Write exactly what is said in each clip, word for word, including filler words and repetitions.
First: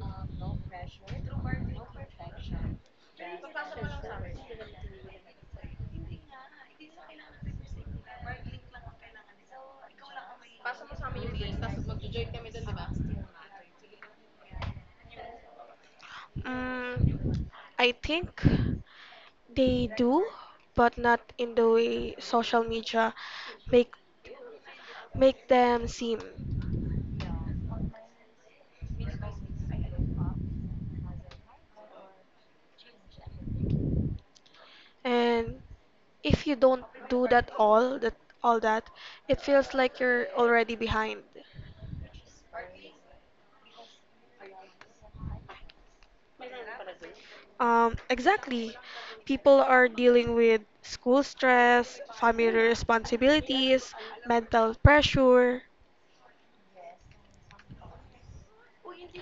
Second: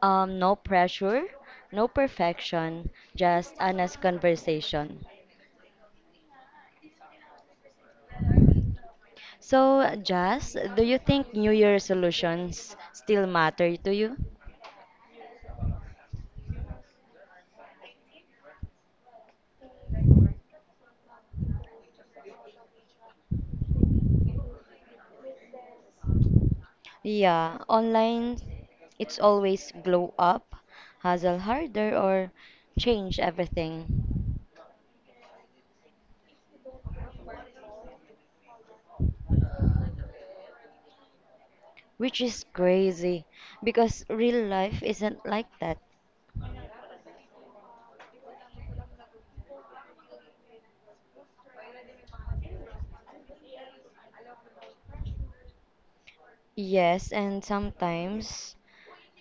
Um, no pressure, no perfection, just honest conversation. So, Jazz, do you think New Year resolutions still matter to you? Mm, I think they do, but not in the way social media make make them seem. Yeah, online, it's always glow up, hustle harder, or change everything. And if you don't do that all that all that, it feels like you're already behind. Which is crazy because real life isn't like that. Um, exactly. People are dealing with school stress, family responsibilities, mental pressure. Yes, and sometimes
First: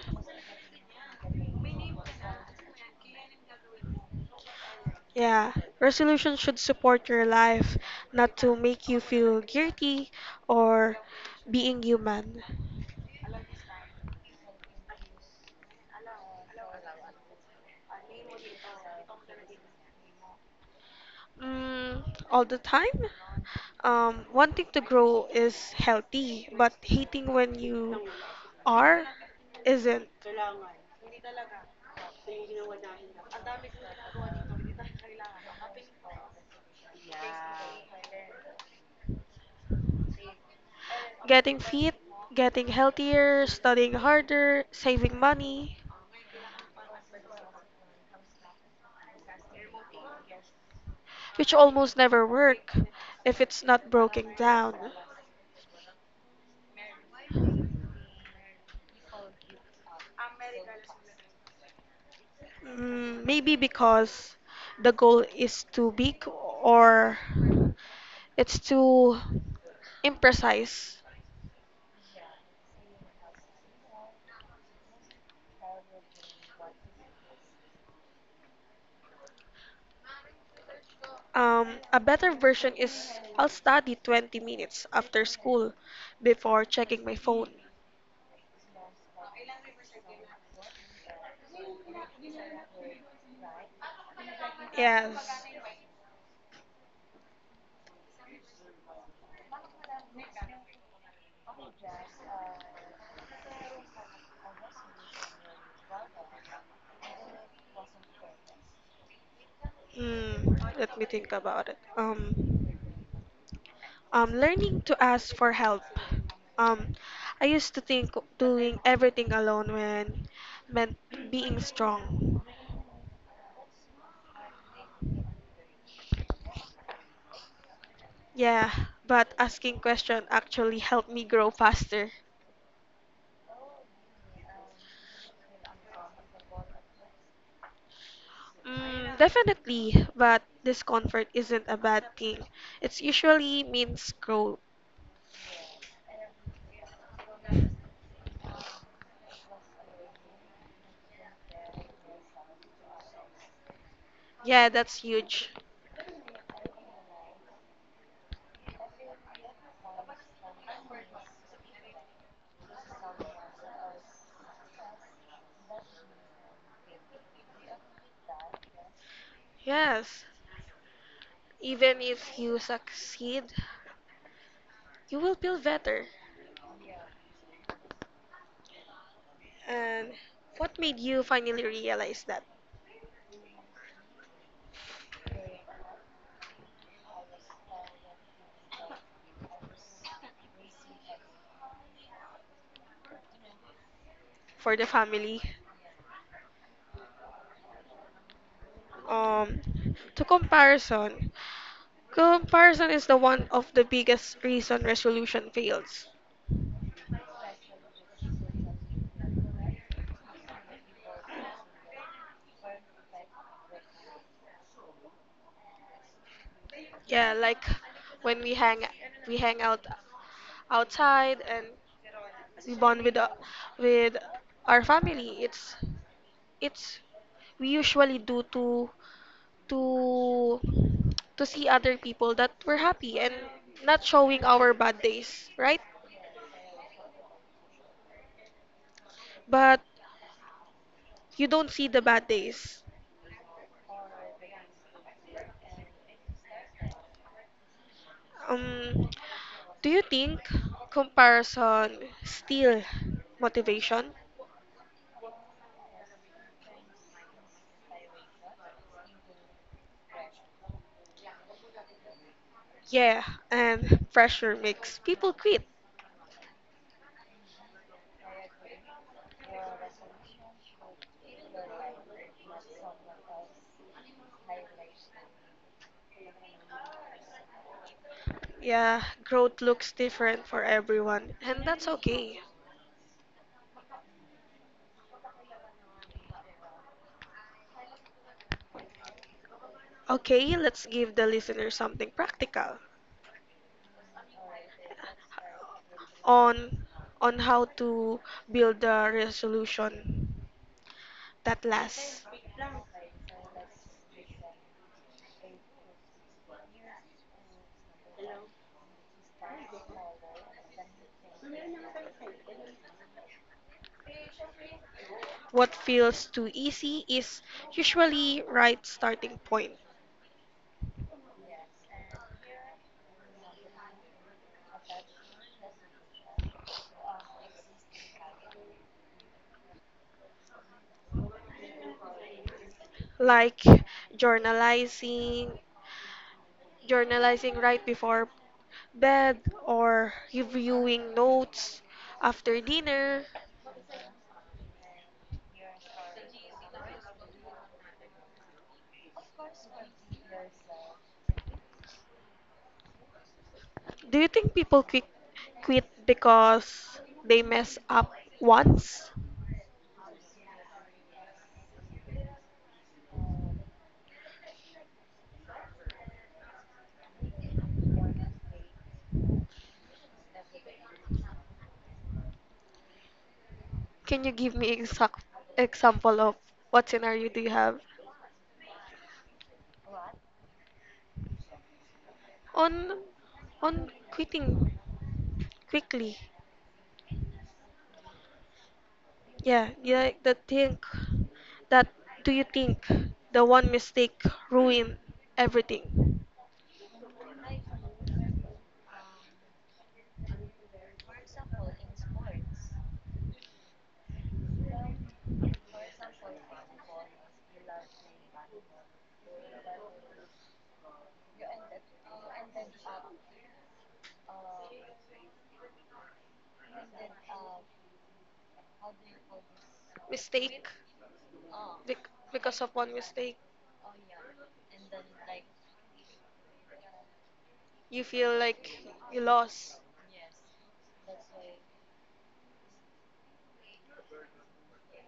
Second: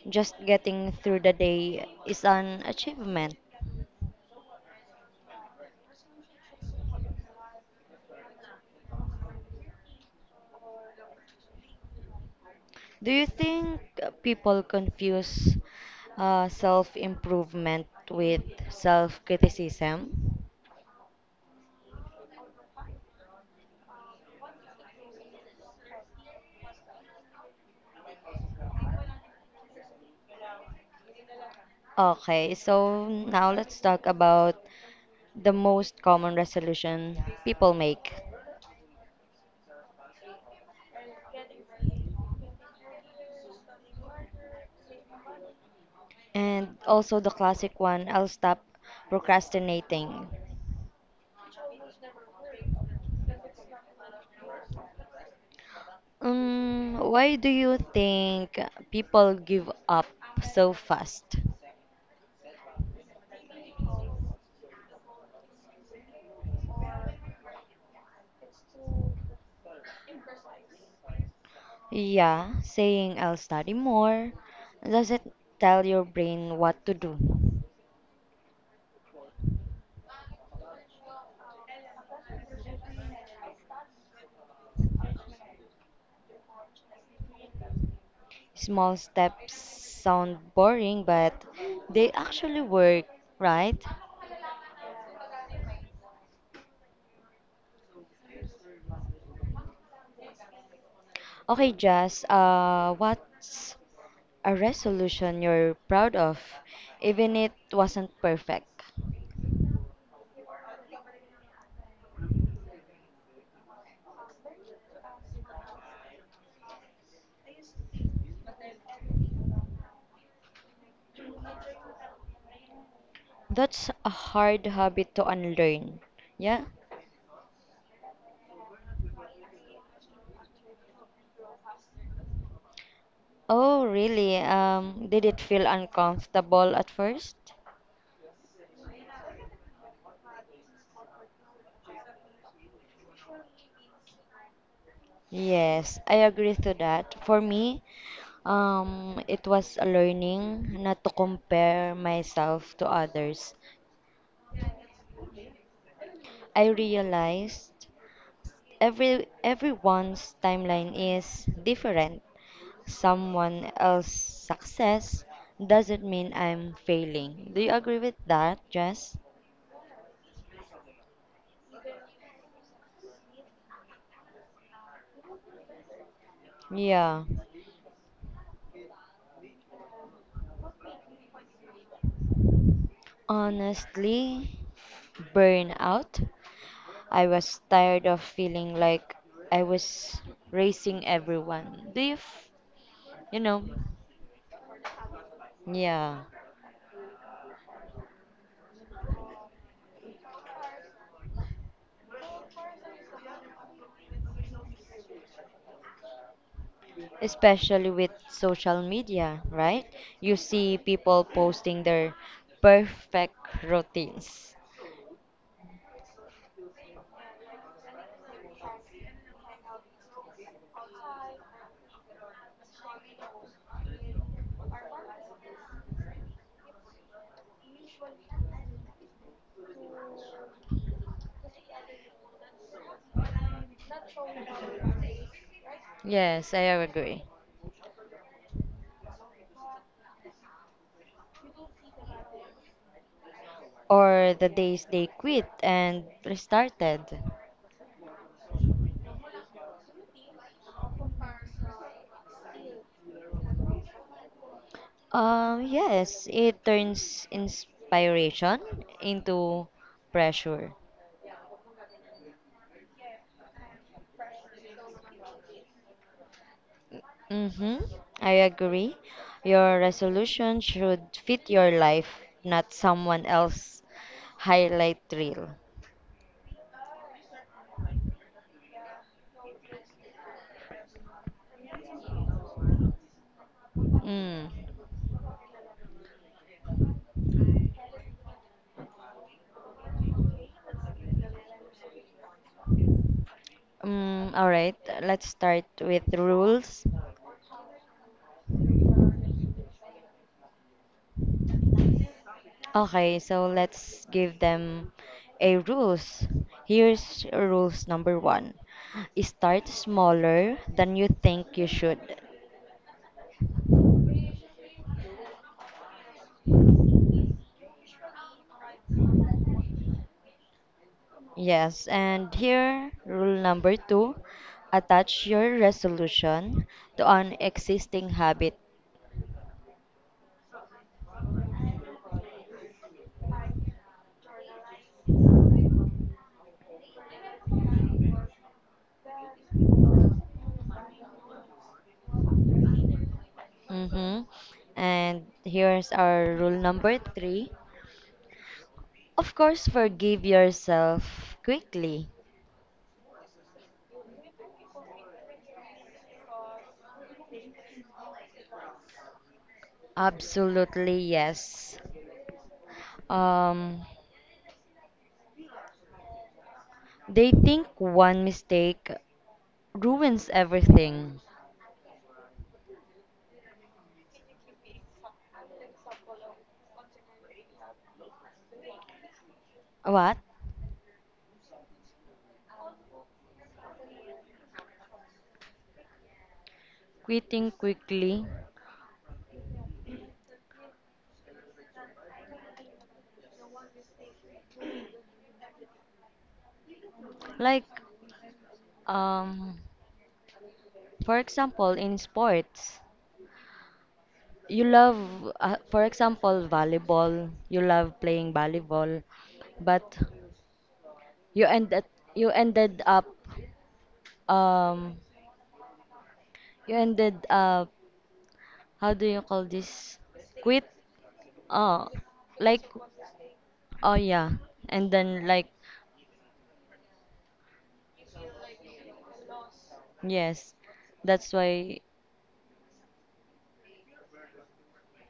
just getting through the day is an achievement. Yeah, resolution should support your life, not to make you feel guilty or being human. Do you think uh, people confuse uh, self improvement with self criticism? Mm, all the time? Um, wanting to grow is healthy, but hating when you are isn't. Okay, so now let's talk about the most common resolution people make. Getting fit, getting healthier, studying harder, saving money. And also the classic one, I'll stop procrastinating. Which almost never work if it's not broken down. Um, why do you think people give up so fast? Mm, maybe because the goal is too big or it's too imprecise. Yeah, saying I'll study more doesn't tell your brain what to do. Um, a better version is I'll study twenty minutes after school before checking my phone. Small steps sound boring, but they actually work, right? Yes. Okay, Jess, uh, what's a resolution you're proud of, even it wasn't perfect? Hmm, Let me think about it. Um, Um, learning to ask for help. Um, I used to think doing everything alone when meant being strong. That's a hard habit to unlearn. Yeah? Yeah, but asking question actually helped me grow faster. Oh, really? Um, did it feel uncomfortable at first? Mm, definitely, but discomfort isn't a bad thing. It's usually means growth. Yes, I agree to that. For me, um, it was a learning not to compare myself to others. Yeah, that's huge. I realized every everyone's timeline is different. Someone else's success doesn't mean I'm failing. Do you agree with that, Jess? Yes, even if you succeed, you will feel better. Yeah. And what made you finally realize that Honestly, burnout. I was tired of feeling like I was racing everyone. Do you, f- you know? for the family? Yeah. um, to comparison, comparison is the one of the biggest reason resolution fails. Especially with social media, right? You see people posting their perfect routines. Yeah, like when we hang we hang out outside and we bond with uh, with our family. It's it's we usually do to to to see other people that we're happy and not showing our bad days, right? Yes, I agree. But you don't see the bad days. Or the days they quit and restarted. Um, do you think comparison steal motivation? Um, yes, it turns inspiration into pressure. Yeah, and pressure makes people quit. Mm-hmm, I agree. Your resolution should fit your life, not someone else's highlight reel. Yeah, growth looks different for everyone, and that's okay. Mm. Okay, let's give the listener something practical Um, all right, let's start with rules. on on how to build a resolution that lasts. Okay, so let's give them a rules. Here's rules number one. Start smaller than you think you should. What feels too easy is usually right starting point, Yes, and here, rule number two, attach your resolution to an existing habit. like journalizing, journalizing right before bed or reviewing notes after dinner. Mm-hmm. And here's our rule number three. Of course, forgive yourself quickly. Do you think people quit quit because they mess up once? Absolutely, yes. Um, they think one mistake ruins everything. Can you give me exact example of what scenario do you have? What? On on quitting quickly. Quitting quickly? Yeah, you like the think that do you think the one mistake ruin everything? Like, um, for example, in sports, you love, uh, for example, volleyball. You love playing volleyball, but you ended you ended up, um, you ended up. How do you call this? Quit. Mistake Oh, bec- because like of one mistake oh yeah, and then like you feel like you lost. yes, that's why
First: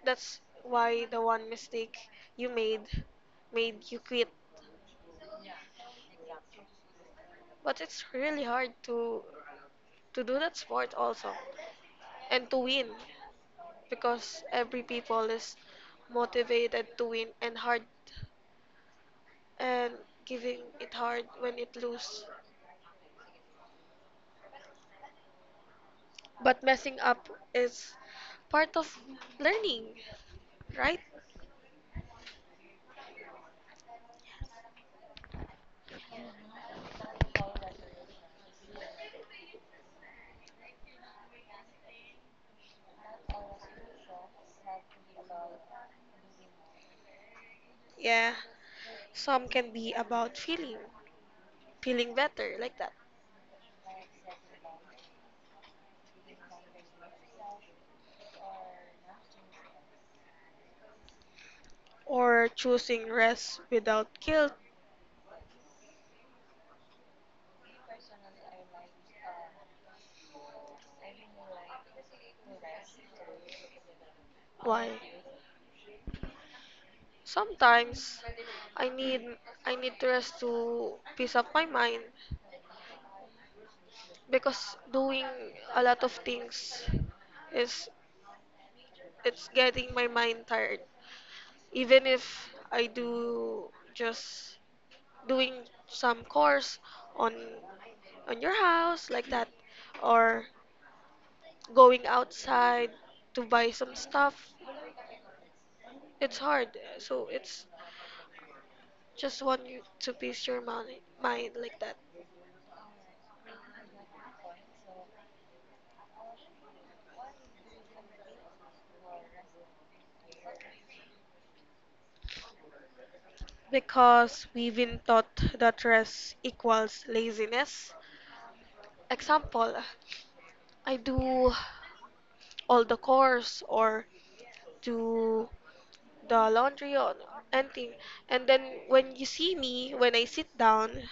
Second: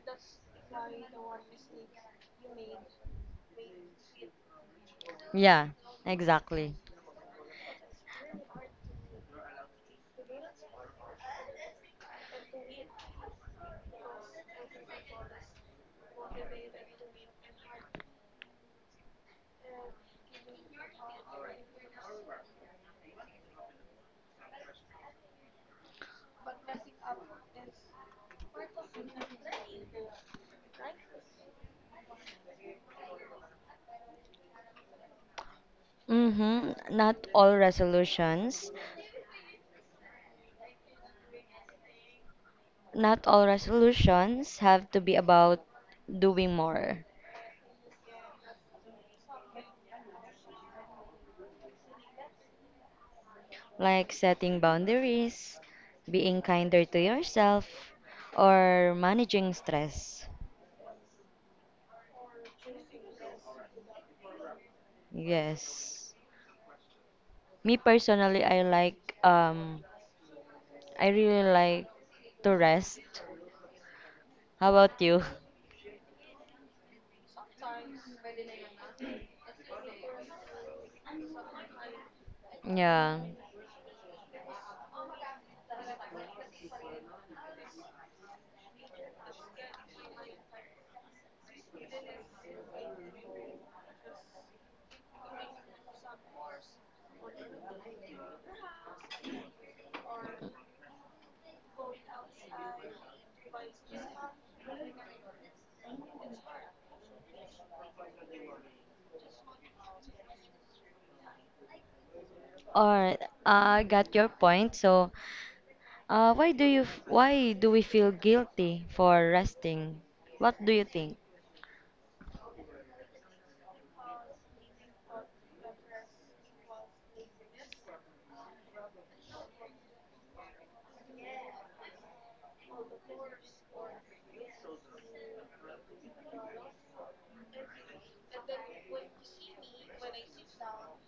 That's why the one mistake you made made you quit. yeah, exactly. But it's really hard to to do that sport also and to win. Because every people is motivated to win and hard and giving it hard when it lose. But messing up is part of learning, right? Mm-hmm. Not all resolutions, not all resolutions have to be about doing more, Yeah. Some can be about feeling, feeling better like that, like setting boundaries, being kinder to yourself, or managing stress. or choosing rest without guilt. Yes. Me personally, I like um I really like to rest. How Why? about you? Sometimes I need I need to rest to peace up my mind Yeah. because doing a lot of things is it's getting my mind tired. Even if I do just doing some course on on your house like that or going outside to buy some stuff, it's hard. So it's just want you to peace your mind mind like that. Or I got your point. So, uh, why do you f- why do we feel guilty for resting? What do you think? Because we've been taught that rest equals laziness. Example, I do all the course or do the laundry or anything. And then when you see me, when I sit down,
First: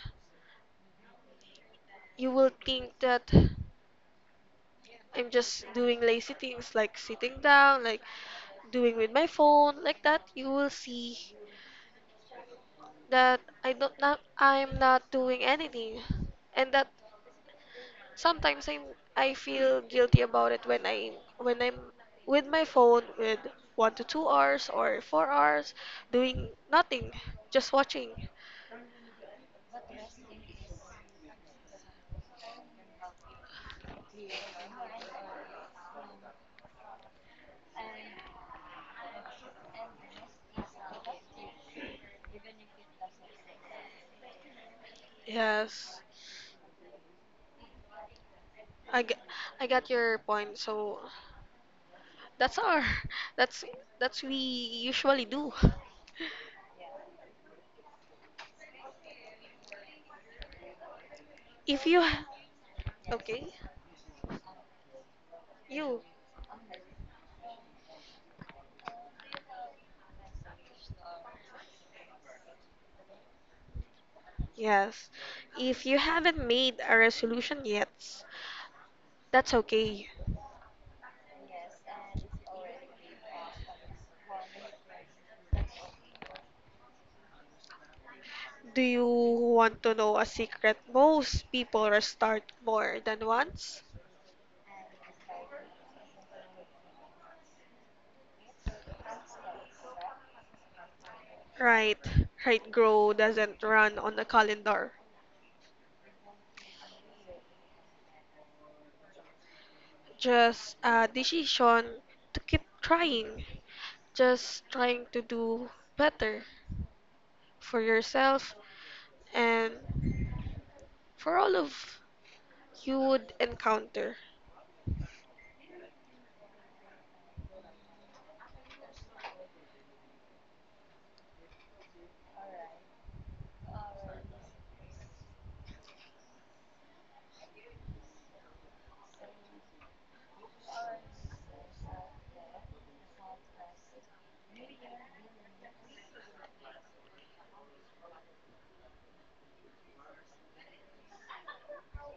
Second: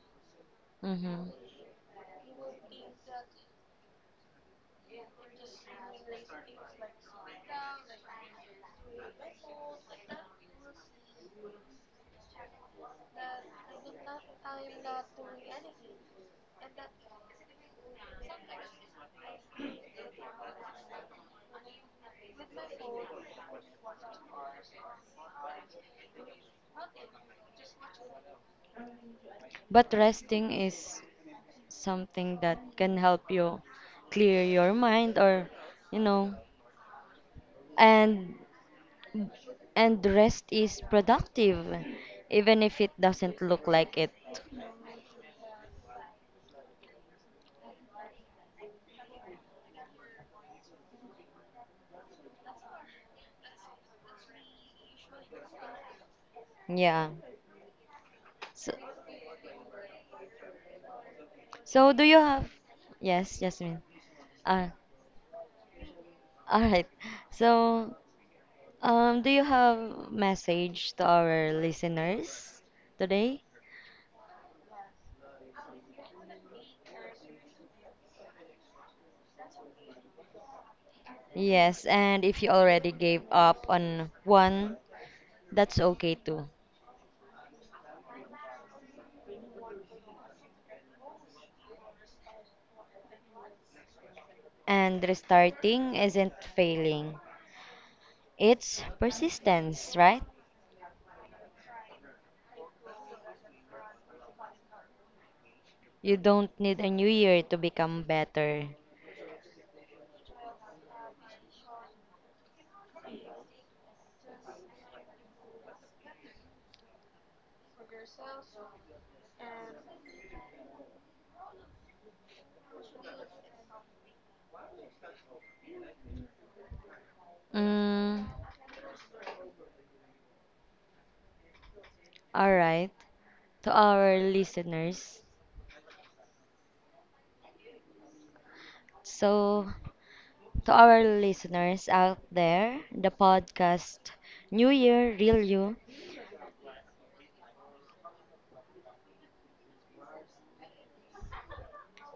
Mm-hmm. you will think that I'm just doing lazy things like sitting down, like doing with my phone, like that. You will see that I don't not I'm not doing anything, and that sometimes I I feel guilty about it when I when I'm with my phone with one to two hours or four hours doing nothing, just watching. But resting is something that can help you clear your mind or, you know, and and rest is productive, even if it doesn't look like it. Yes. I, g- I got your point. So that's our that's that's we usually do. Yeah. So, If so you do you have? Yes, okay, Jasmine. Uh, you all right. So, Um, do you have message to our listeners today? yes. If you haven't made a resolution yet, that's okay. Yes, and if you already gave up on one, that's okay too. Do you want to know a secret most people restart more than once? And restarting isn't failing. It's persistence, right? Right. Right grow doesn't run on a calendar. You don't need a new year to become better. Just a decision to keep trying. Just trying to do better. For yourself, and for all of you would encounter. Mm, all right. To our listeners, so to our listeners out there, the podcast New Year Real You,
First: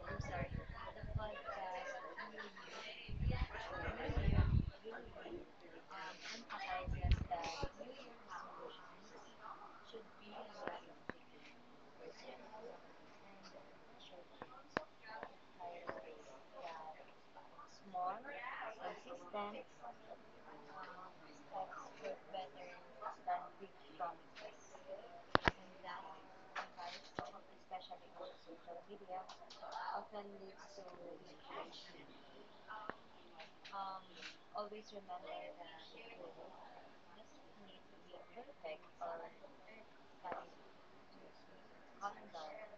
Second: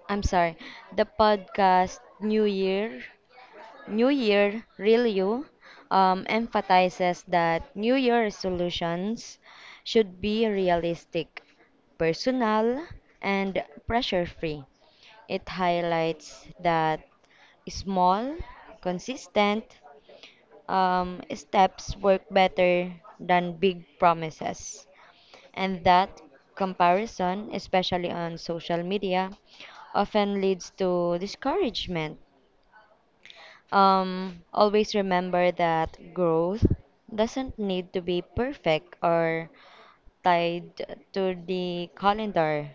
I'm sorry, the podcast New Year, New Year Real You, um, emphasizes that New Year resolutions should be realistic, personal, and pressure free. It highlights that small, consistent um, steps work better than big promises. And that comparison, especially on social media, often leads to discouragement. Um, always remember that growth doesn't need to be perfect or tied to the calendar.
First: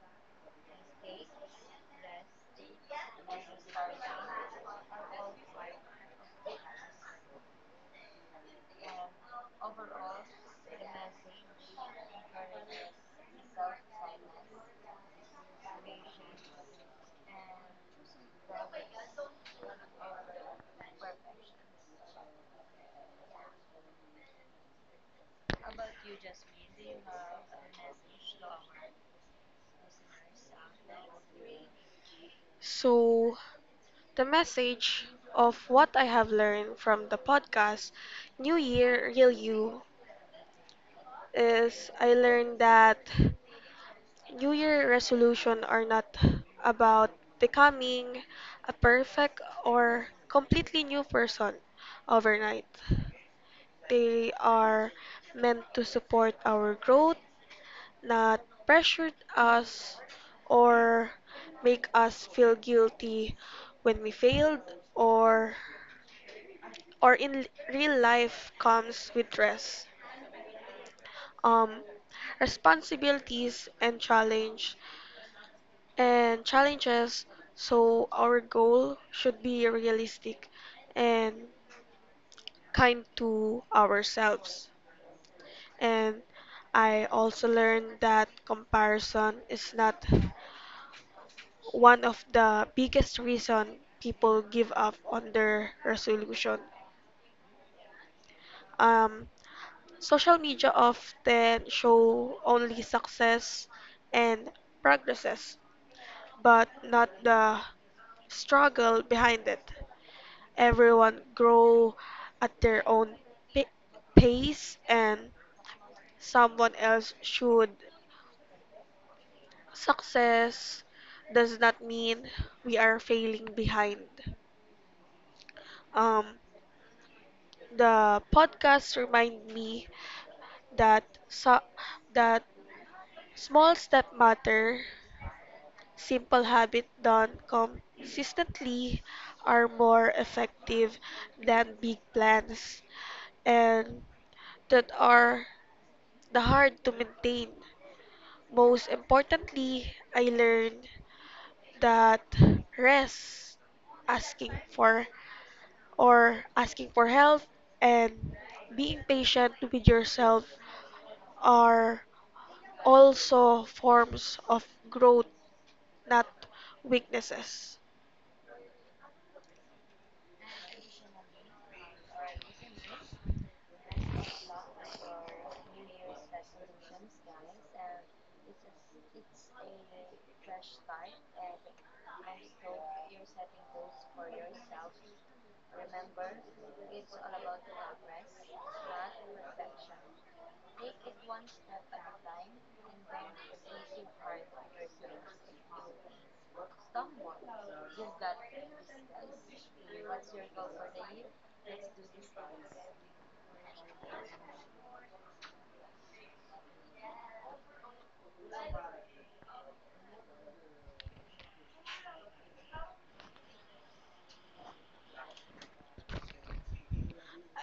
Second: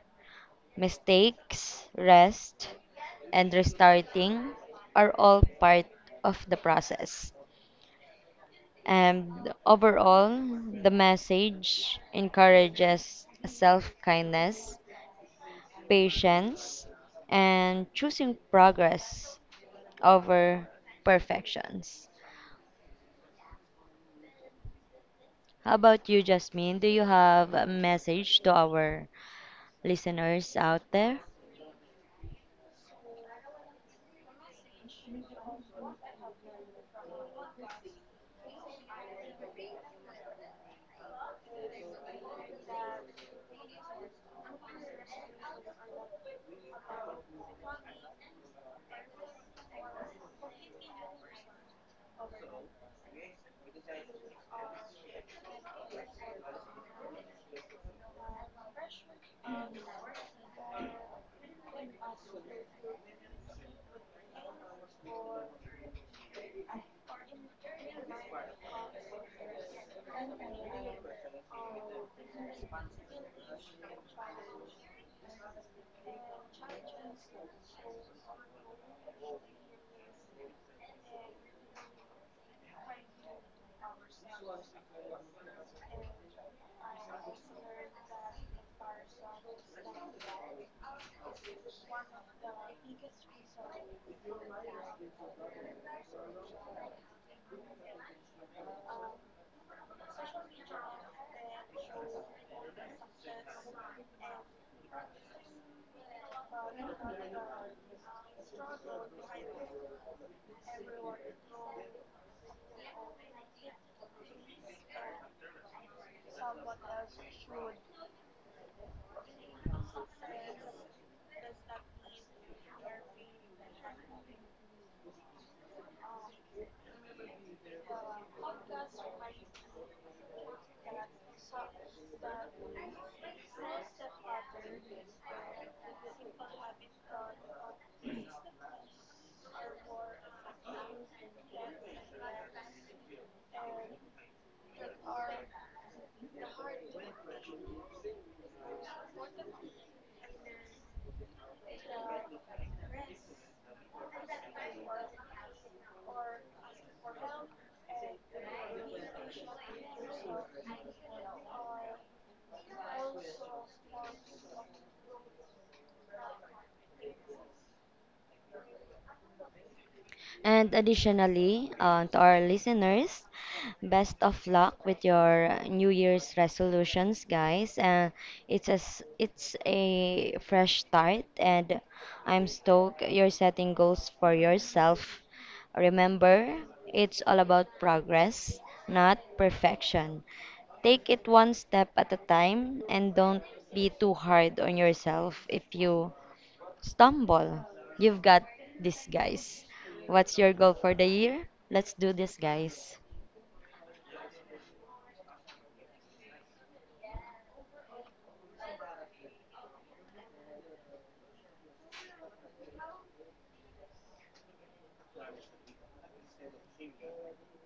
Mistakes, rest, and restarting are all part of the process. And overall, the message encourages self kindness patience, and choosing progress over perfections. How about you, Jasmine? Do you have a message to our listeners out there? So, the message of what I have learned from the podcast, New Year, Real You, is I learned that New Year resolution are not about becoming a perfect or completely new person overnight. They are meant to support our growth, not pressured us or make us feel guilty when we failed or or in real life comes with stress um responsibilities and challenge and challenges, so our goal should be realistic and kind to ourselves, and I also learned that comparison is not one of the biggest reason people give up on their resolution. Um, Social media often show only success and progresses, but not the struggle behind it. Everyone grow at their own pa- pace, and someone else should success does not mean we are failing behind. Um, The podcast remind me that so, that small step matter, simple habit done consistently are more effective than big plans and that are the hard to maintain. Most importantly, I learned that rest, asking for or asking for help and being patient with yourself are also forms of growth, not weaknesses. And additionally, uh, to our listeners, best of luck with your New Year's resolutions, guys. And it's a, s- it's a fresh start, and I'm stoked you're setting goals for yourself. Remember, it's all about progress, not perfection. Take it one step at a time and don't be too hard on yourself if you stumble. You've got this, guys. What's your goal for the year? Let's do this, guys.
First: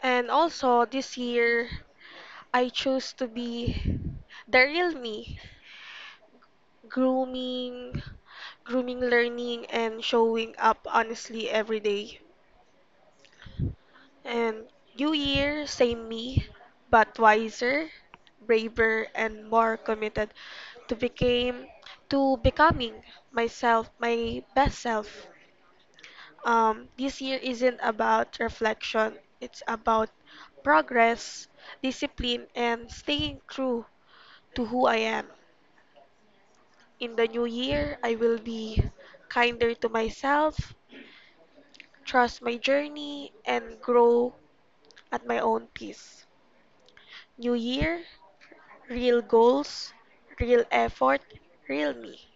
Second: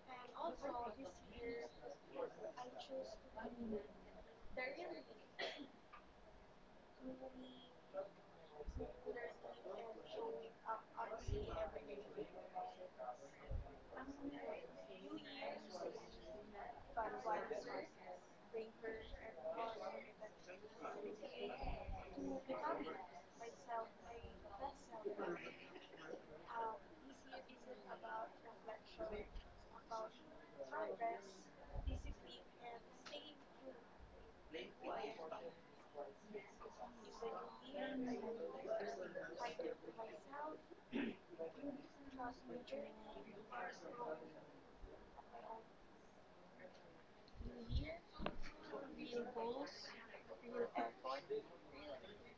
And also this year, I chose to be the real me, grooming, grooming, learning, and showing up honestly every day. And new year, same me, but wiser, braver, and more committed to became to becoming myself, my best self. Um, this year isn't about reflection, it's about progress, discipline, and staying true to who I am. In the new year, I will be kinder to myself, trust my journey, and grow at my own pace. New year, real goals, real effort, real me.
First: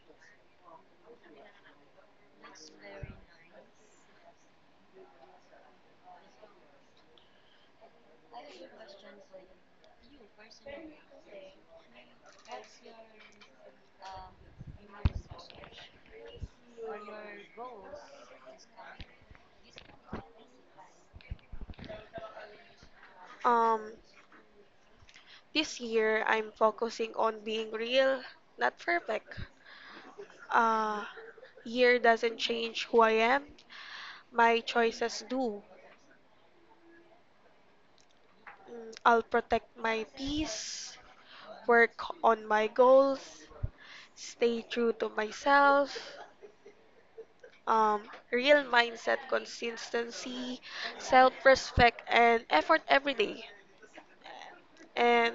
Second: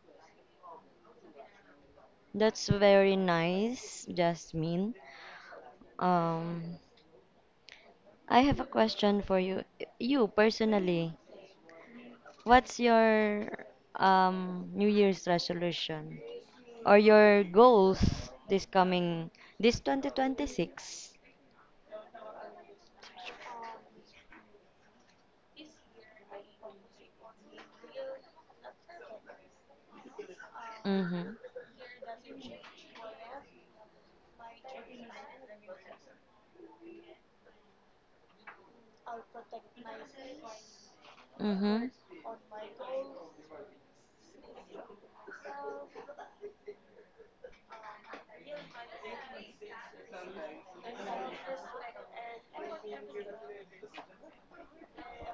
That's very nice, Jasmine. Um, I have a question for you. You personally, what's your um New Year's resolution or your goals this coming this twenty twenty-six? Um, this year, I'm focusing on being real, not perfect. Uh, Mm-hmm. year doesn't change who I am, my choices do. Mm, I'll protect my peace, Mm-hmm. work on my goals, stay true to myself, um, real mindset, consistency, self respect, and effort every day. And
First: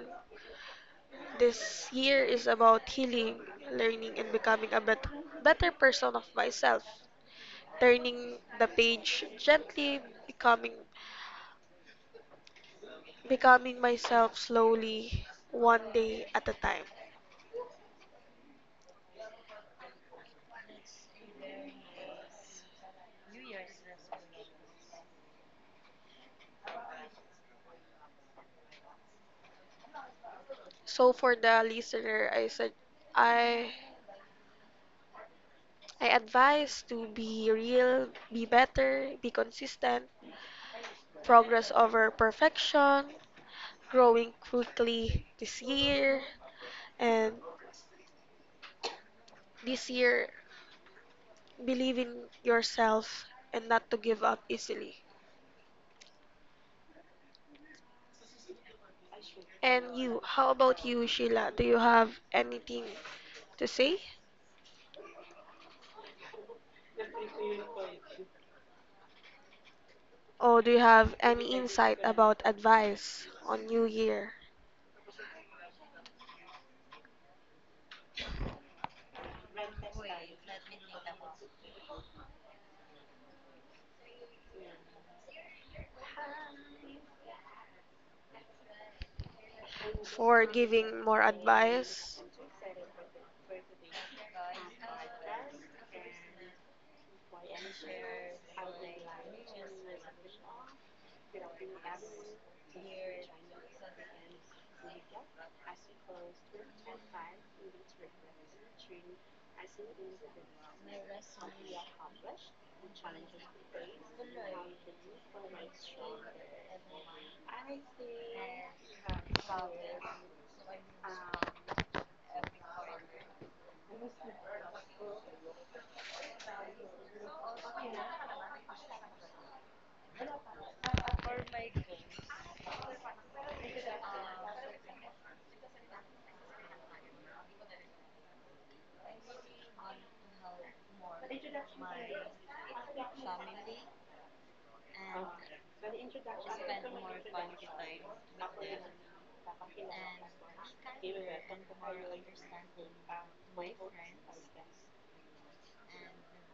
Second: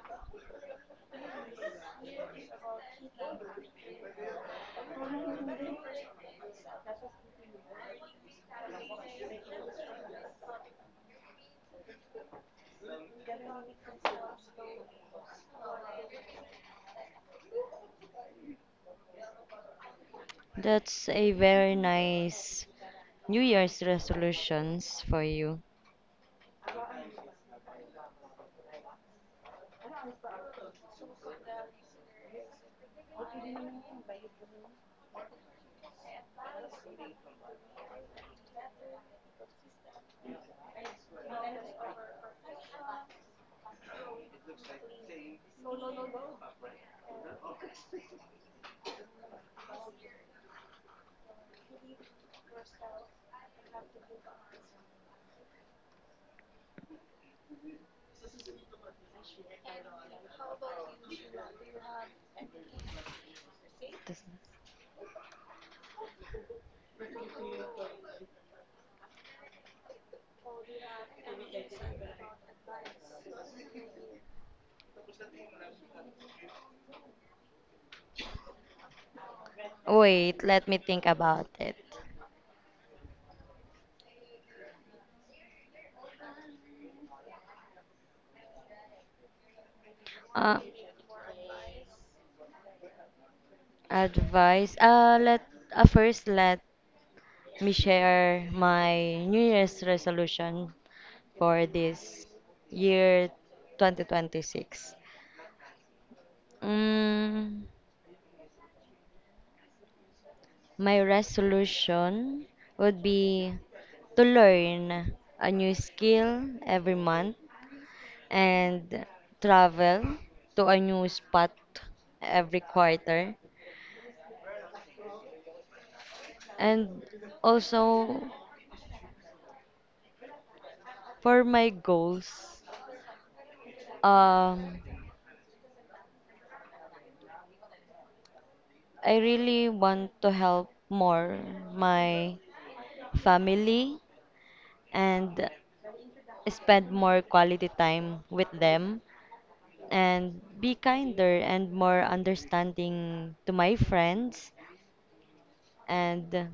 this year is about healing, learning, and becoming a bet- better person of myself. Turning the page gently, becoming, becoming myself slowly, one day at a time. That's a very nice New Year's resolutions for you. So for the listener, I said I I advise to be real, be better, be consistent, progress over perfection, growing quickly this year and this year believe in yourself and not to give up easily. And you, how about you, Sheila? Do you have anything to say? Or do you have any insight about advice on New Year? Wait, let me think about it. For Uh, giving more advice. Advice. Uh, let uh, first let me share my New Year's resolution for this year twenty twenty-six. Mm, my resolution would be to learn a new skill every month and travel to a new spot every quarter and also for my goals, um, I really want to help more my family and spend more quality time with them and be kinder and more understanding to my friends and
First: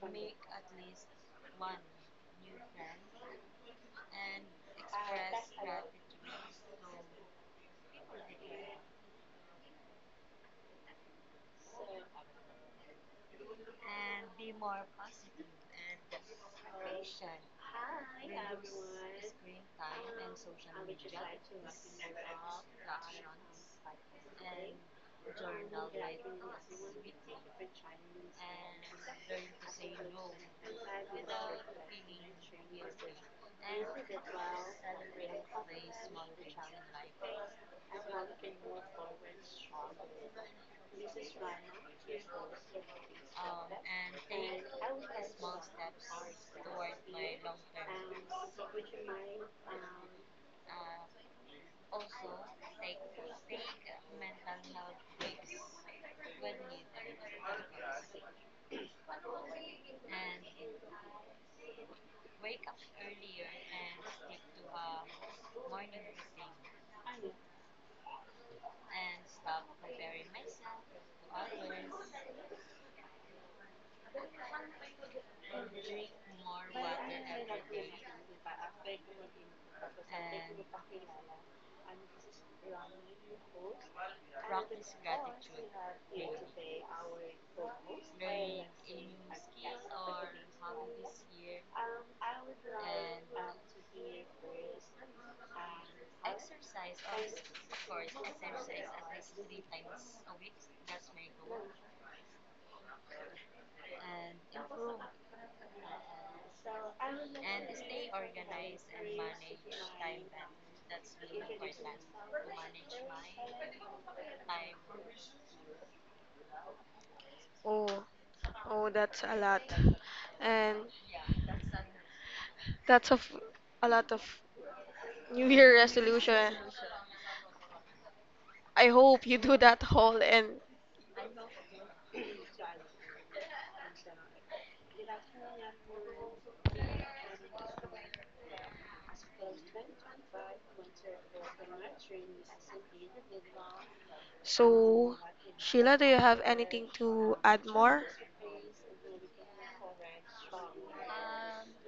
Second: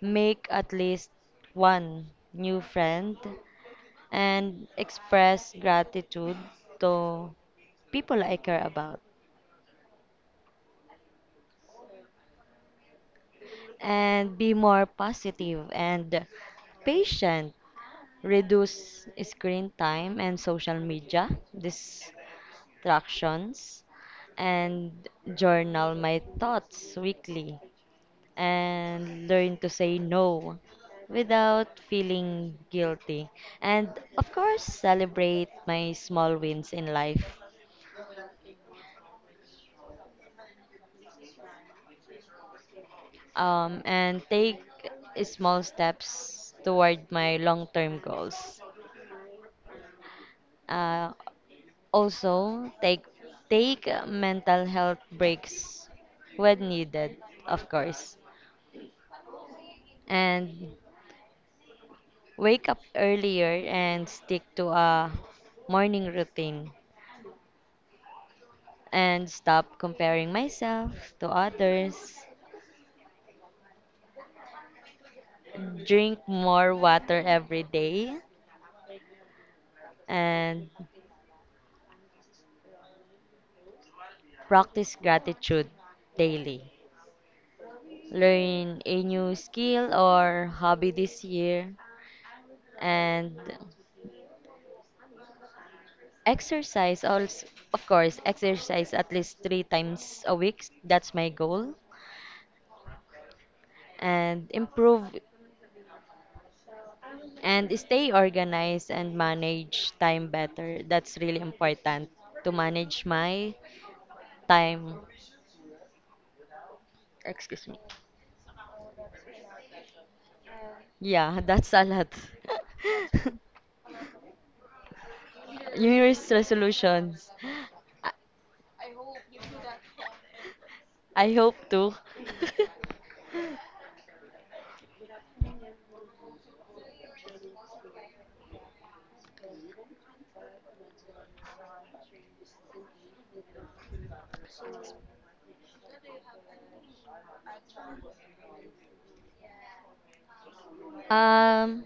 make at least one new friend and express gratitude to people I care about. And be more positive and patient. Reduce screen time and social media distractions and journal my thoughts weekly and learn to say no without feeling guilty. And of course, celebrate my small wins in life, um, and take small steps toward my long term goals. Uh, Also, take take mental health breaks when needed, of course. And wake up earlier and stick to a morning routine and stop comparing myself to others. Drink more water every day and practice gratitude daily. Learn a new skill or hobby this year and exercise, also, of course, exercise at least three times a week. That's my goal. And improve and stay organized and manage time better. That's really important to manage my time. Excuse me. Oh, oh, that's a lot. And Yeah, that's a lot. that's of a lot of New Year New Year's resolution. resolutions. I, I hope you do that whole. And I hope to. so Sheila, do you have anything to add more? um,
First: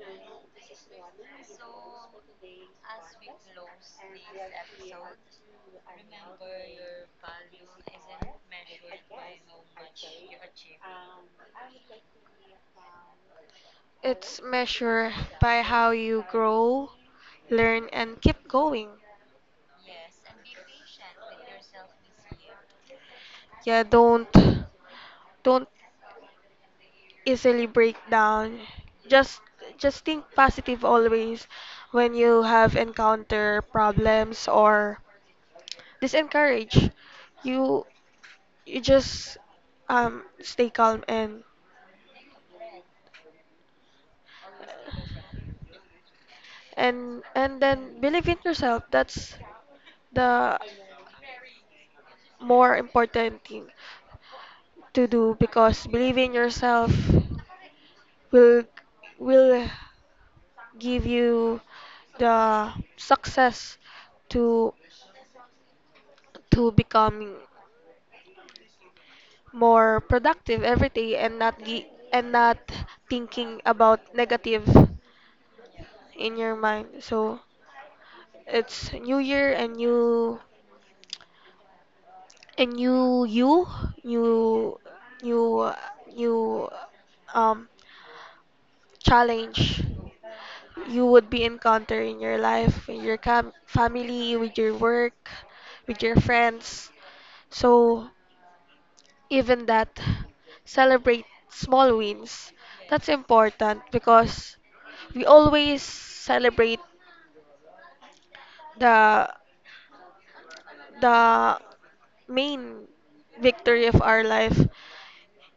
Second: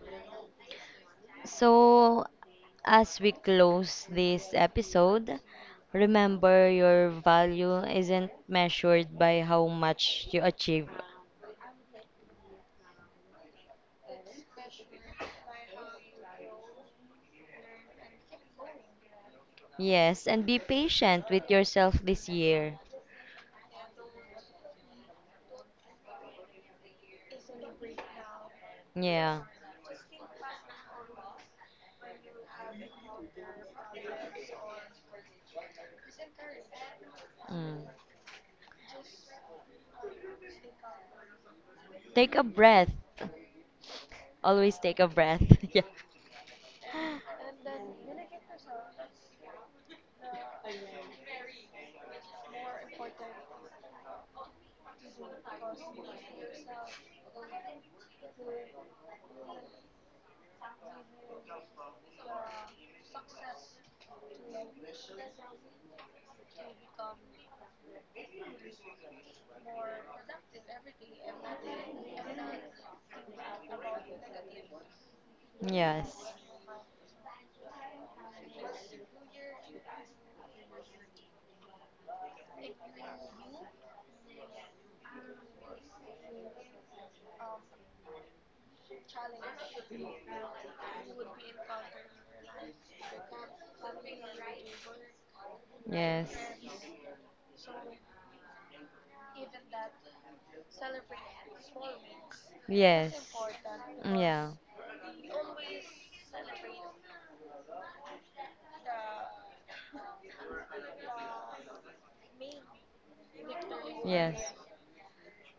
So, as we close this episode, remember your value isn't measured by how much you achieve. It's measured by how you grow, learn and keep going. Yes, and be patient with yourself this year. Yeah, don't don't easily break down. Just Yeah. just think positive always when you have encounter problems or disencourage. Mm. You you just um stay calm and Take a breath. Always take a breath. Yeah. and and then believe in yourself. That's the more important thing to do because believe in yourself will will give you the success to to becoming more productive every day and not gi- and not thinking about negative Yes. in your mind. So it's new year and new and new you, new new new um challenge you would be encountering in your life, with your cam- family, with your work, with your Yes. friends. So even that celebrate small wins. That's Yes. important Yeah. because we always celebrate the the main victory of our Yes. life.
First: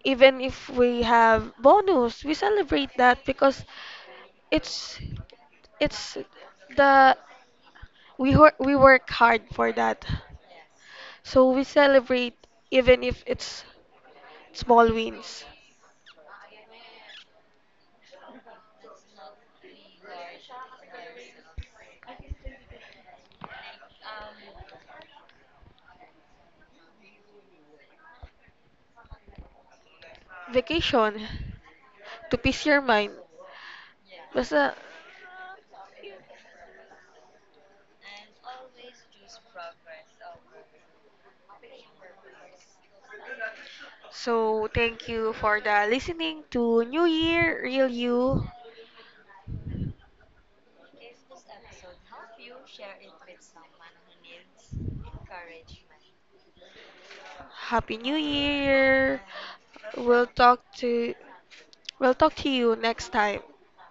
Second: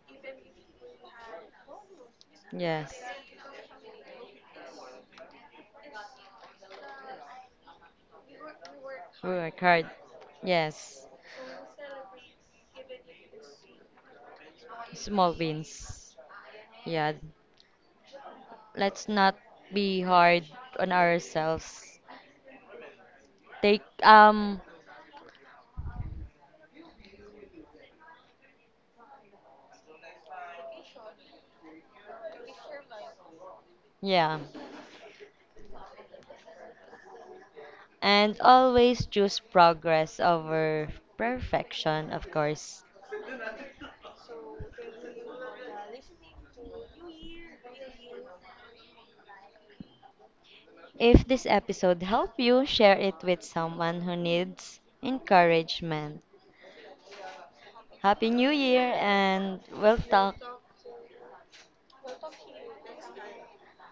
Even if we have bonus, we celebrate Yes. that because it's it's the we hor- we work hard Ruin for card. that. Yes. So we celebrate even if it's small Small wins. wins. Yeah. Let's not be hard on ourselves. Take um Vacation to peace your mind. yeah. Basta, And always choose progress over perfection, of course. so thank you for the listening to New Year, Real You. If this episode helped you, share it with someone who needs encouragement. Happy New Happy New Year, Year. and we'll We'll talk. talk to we'll talk to you next time.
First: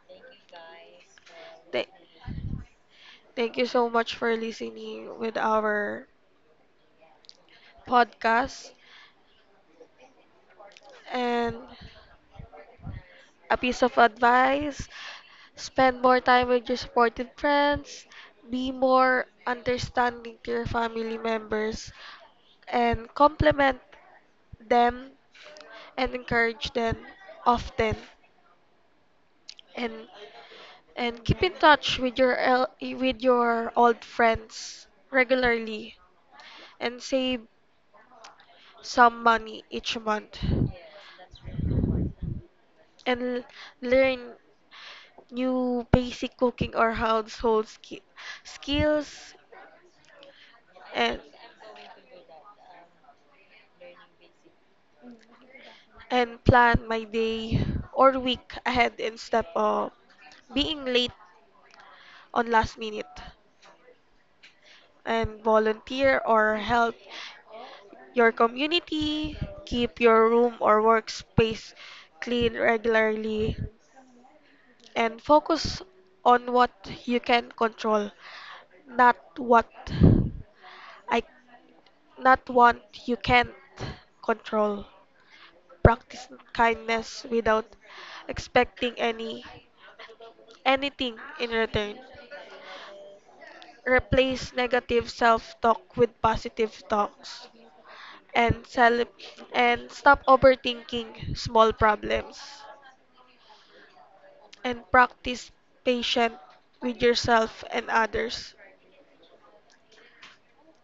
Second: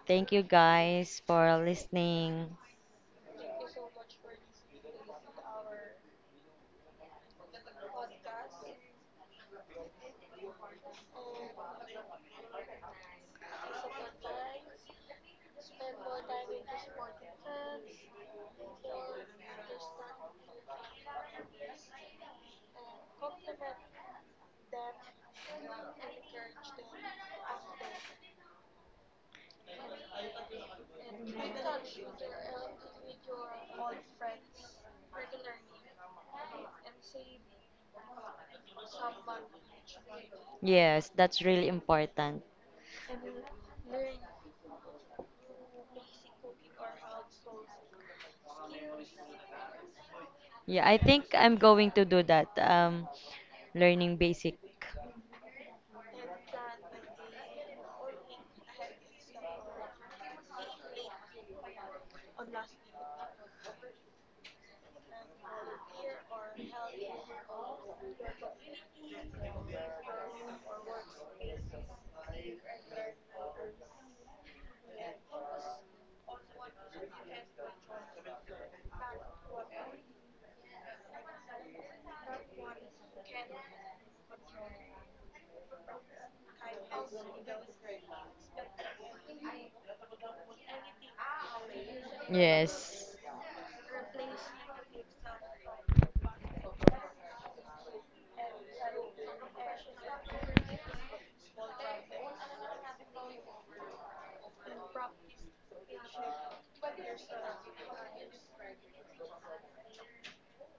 Thank you guys for Th- listening. Thank you so much for listening with our podcast and a piece of advice. Spend more time with your supportive friends. Be more understanding to your family members and compliment them and encourage them often and and keep in touch with your el- with your old friends regularly and save some money each month Yes, that's really important. and learn new basic cooking or household ski- skills Yeah, I and think I'm going to do that. Um, learning basic and plan my day or week ahead instead of being late on last minute and volunteer or help your community keep your room or workspace clean regularly and focus on what you can control not what I not what you can't control practice kindness without expecting any anything in return. yes. Replace negative self-talk with positive talks and cel- and stop overthinking small problems and practice patient with yourself and others.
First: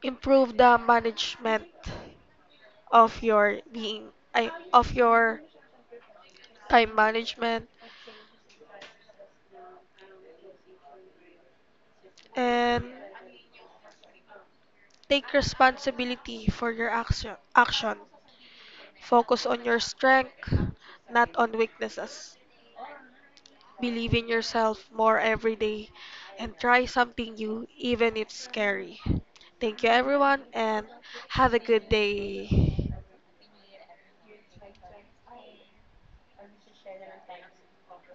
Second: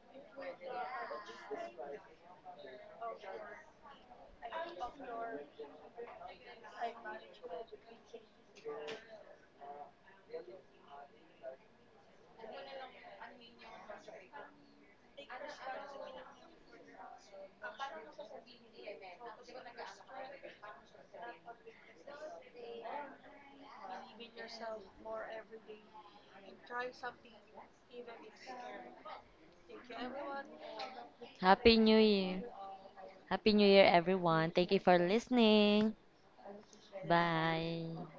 Improve the management of your being I, of your time management and take responsibility for your action action. Focus on your strength, not on weaknesses. Believe in yourself more every day and try something new, even if scary. Thank you, everyone, and have a Happy good New Year. day. Happy New Year, everyone. Thank you for listening. Bye.